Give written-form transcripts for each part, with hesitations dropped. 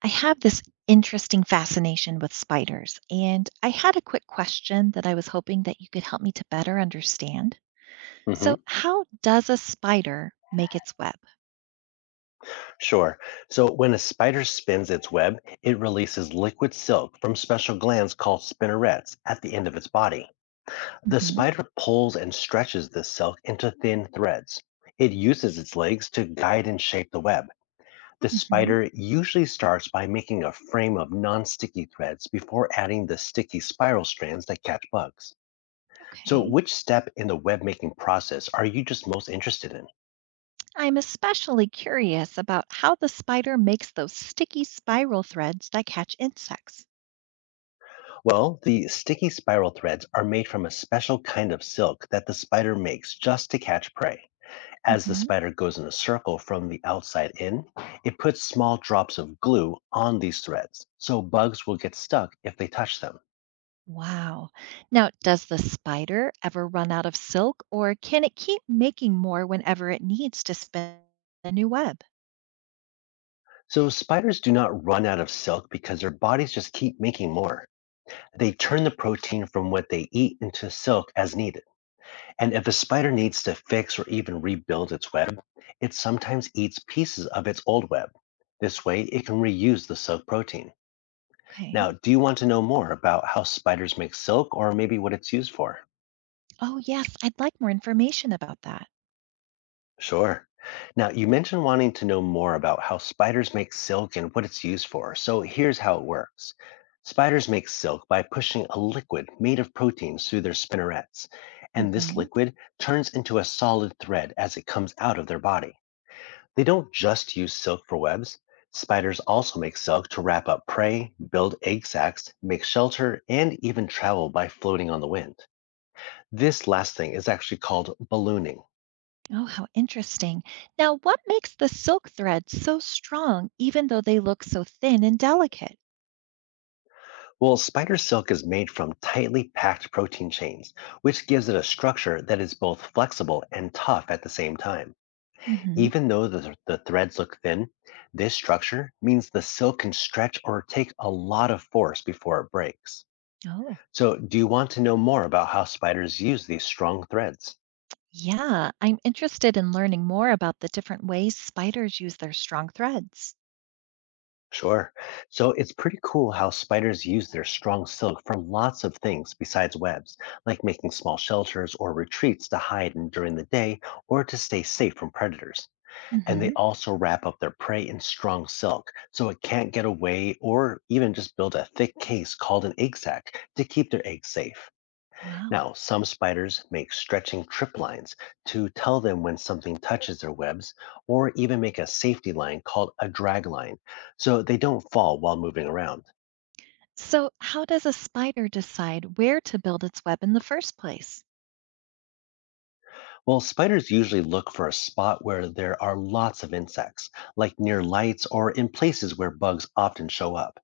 I have this interesting fascination with spiders, and I had a quick question that I was hoping that you could help me to better understand. So, hmm how does a spider make its web? Sure. So when a spider spins its web, it releases liquid silk from special glands called spinnerets at the end of its body. The hmm spider pulls and stretches this silk into thin threads. It uses its legs to guide and shape the web. The hmm spider usually starts by making a frame of non sticky threads before adding the sticky spiral strands that catch bugs. So, Okay. which step in the web making process are you just most interested in? I'm especially curious about how the spider makes those sticky spiral threads that catch insects. Well, the sticky spiral threads are made from a special kind of silk that the spider makes just to catch prey. As the hmm spider goes in a circle from the outside in, it puts small drops of glue on these threads, so bugs will get stuck if they touch them. Wow. Now, does the spider ever run out of silk, or can it keep making more whenever it needs to spin a new web? So, spiders do not run out of silk because their bodies just keep making more. They turn the protein from what they eat into silk as needed. And if a spider needs to fix or even rebuild its web, it sometimes eats pieces of its old web. This way, it can reuse the silk protein. Okay. Now, do you want to know more about how spiders make silk or maybe what it's used for? Oh, yes, I'd like more information about that. Sure. Now, you mentioned wanting to know more about how spiders make silk and what it's used for, so here's how it works. Spiders make silk by pushing a liquid made of proteins through their spinnerets, and this hmm liquid turns into a solid thread as it comes out of their body. They don't just use silk for webs. Spiders also make silk to wrap up prey, build egg sacs, make shelter, and even travel by floating on the wind. This last thing is actually called ballooning. Oh, how interesting. Now, what makes the silk thread so strong, even though they look so thin and delicate? Well, spider silk is made from tightly packed protein chains, which gives it a structure that is both flexible and tough at the same time. hmm Even though the threads look thin, this structure means the silk can stretch or take a lot of force before it breaks. Oh, So, do you want to know more about how spiders use these strong threads? yeah, I'm interested in learning more about the different ways spiders use their strong threads. Sure. So, it's pretty cool how spiders use their strong silk for lots of things besides webs, like making small shelters or retreats to hide in during the day or to stay safe from predators. And they hmm also wrap up their prey in strong silk so it can't get away or even just build a thick case called an egg sac to keep their eggs safe. Wow. Now, some spiders make stretching trip lines to tell them when something touches their webs, or even make a safety line called a drag line so they don't fall while moving around. So, how does a spider decide where to build its web in the first place? Well, spiders usually look for a spot where there are lots of insects, like near lights or in places where bugs often show up.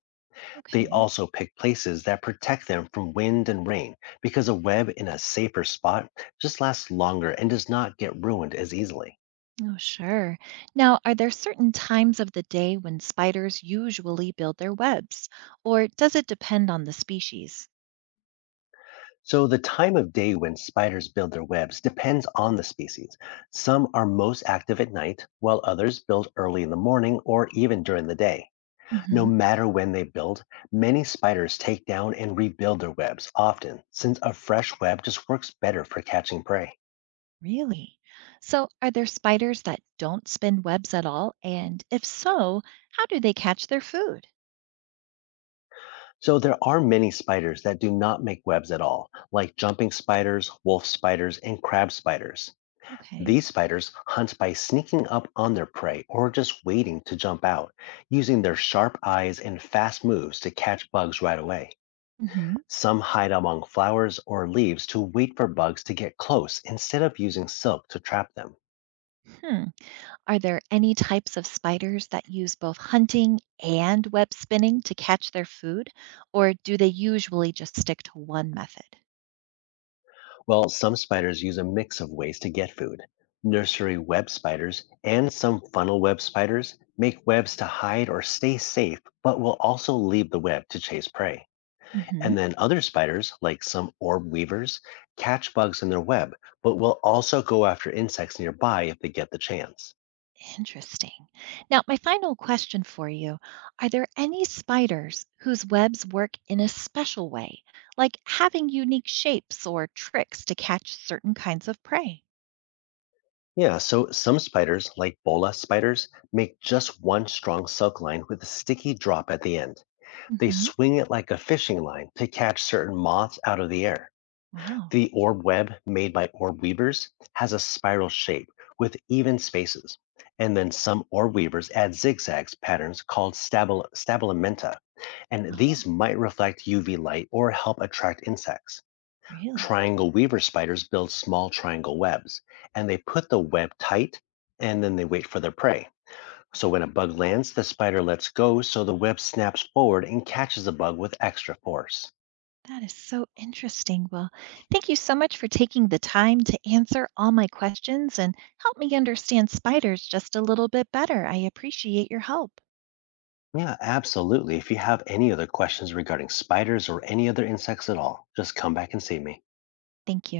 They Okay. also pick places that protect them from wind and rain because a web in a safer spot just lasts longer and does not get ruined as easily. Oh, sure. Now, are there certain times of the day when spiders usually build their webs, or does it depend on the species? So, the time of day when spiders build their webs depends on the species. Some are most active at night, while others build early in the morning or even during the day. No hmm matter when they build, many spiders take down and rebuild their webs often, since a fresh web just works better for catching prey. Really? So, are there spiders that don't spin webs at all? And if so, how do they catch their food? So, there are many spiders that do not make webs at all, like jumping spiders, wolf spiders, and crab spiders. Okay. These spiders hunt by sneaking up on their prey or just waiting to jump out, using their sharp eyes and fast moves to catch bugs right away. hmm Some hide among flowers or leaves to wait for bugs to get close instead of using silk to trap them. Hmm. Are there any types of spiders that use both hunting and web spinning to catch their food, or do they usually just stick to one method? Well, some spiders use a mix of ways to get food. Nursery web spiders and some funnel web spiders make webs to hide or stay safe, but will also leave the web to chase prey. And then other spiders, like some orb weavers, catch bugs in their web, but will also go after insects nearby if they get the chance. Interesting. Now, my final question for you: are there any spiders whose webs work in a special way, like having unique shapes or tricks to catch certain kinds of prey? Yeah, so some spiders, like bola spiders, make just one strong silk line with a sticky drop at the end. They hmm swing it like a fishing line to catch certain moths out of the air. Wow. The orb web made by orb weavers has a spiral shape with even spaces. And then some orb weavers add zigzags patterns called stabilimenta, and Oh, these might reflect UV light or help attract insects. really? Triangle weaver spiders build small triangle webs, and they put the web tight and then they wait for their prey. So when a bug lands, the spider lets go so the web snaps forward and catches the bug with extra force. That is so interesting. Well, thank you so much for taking the time to answer all my questions and help me understand spiders just a little bit better. I appreciate your help. Yeah, absolutely. If you have any other questions regarding spiders or any other insects at all, just come back and see me. Thank you.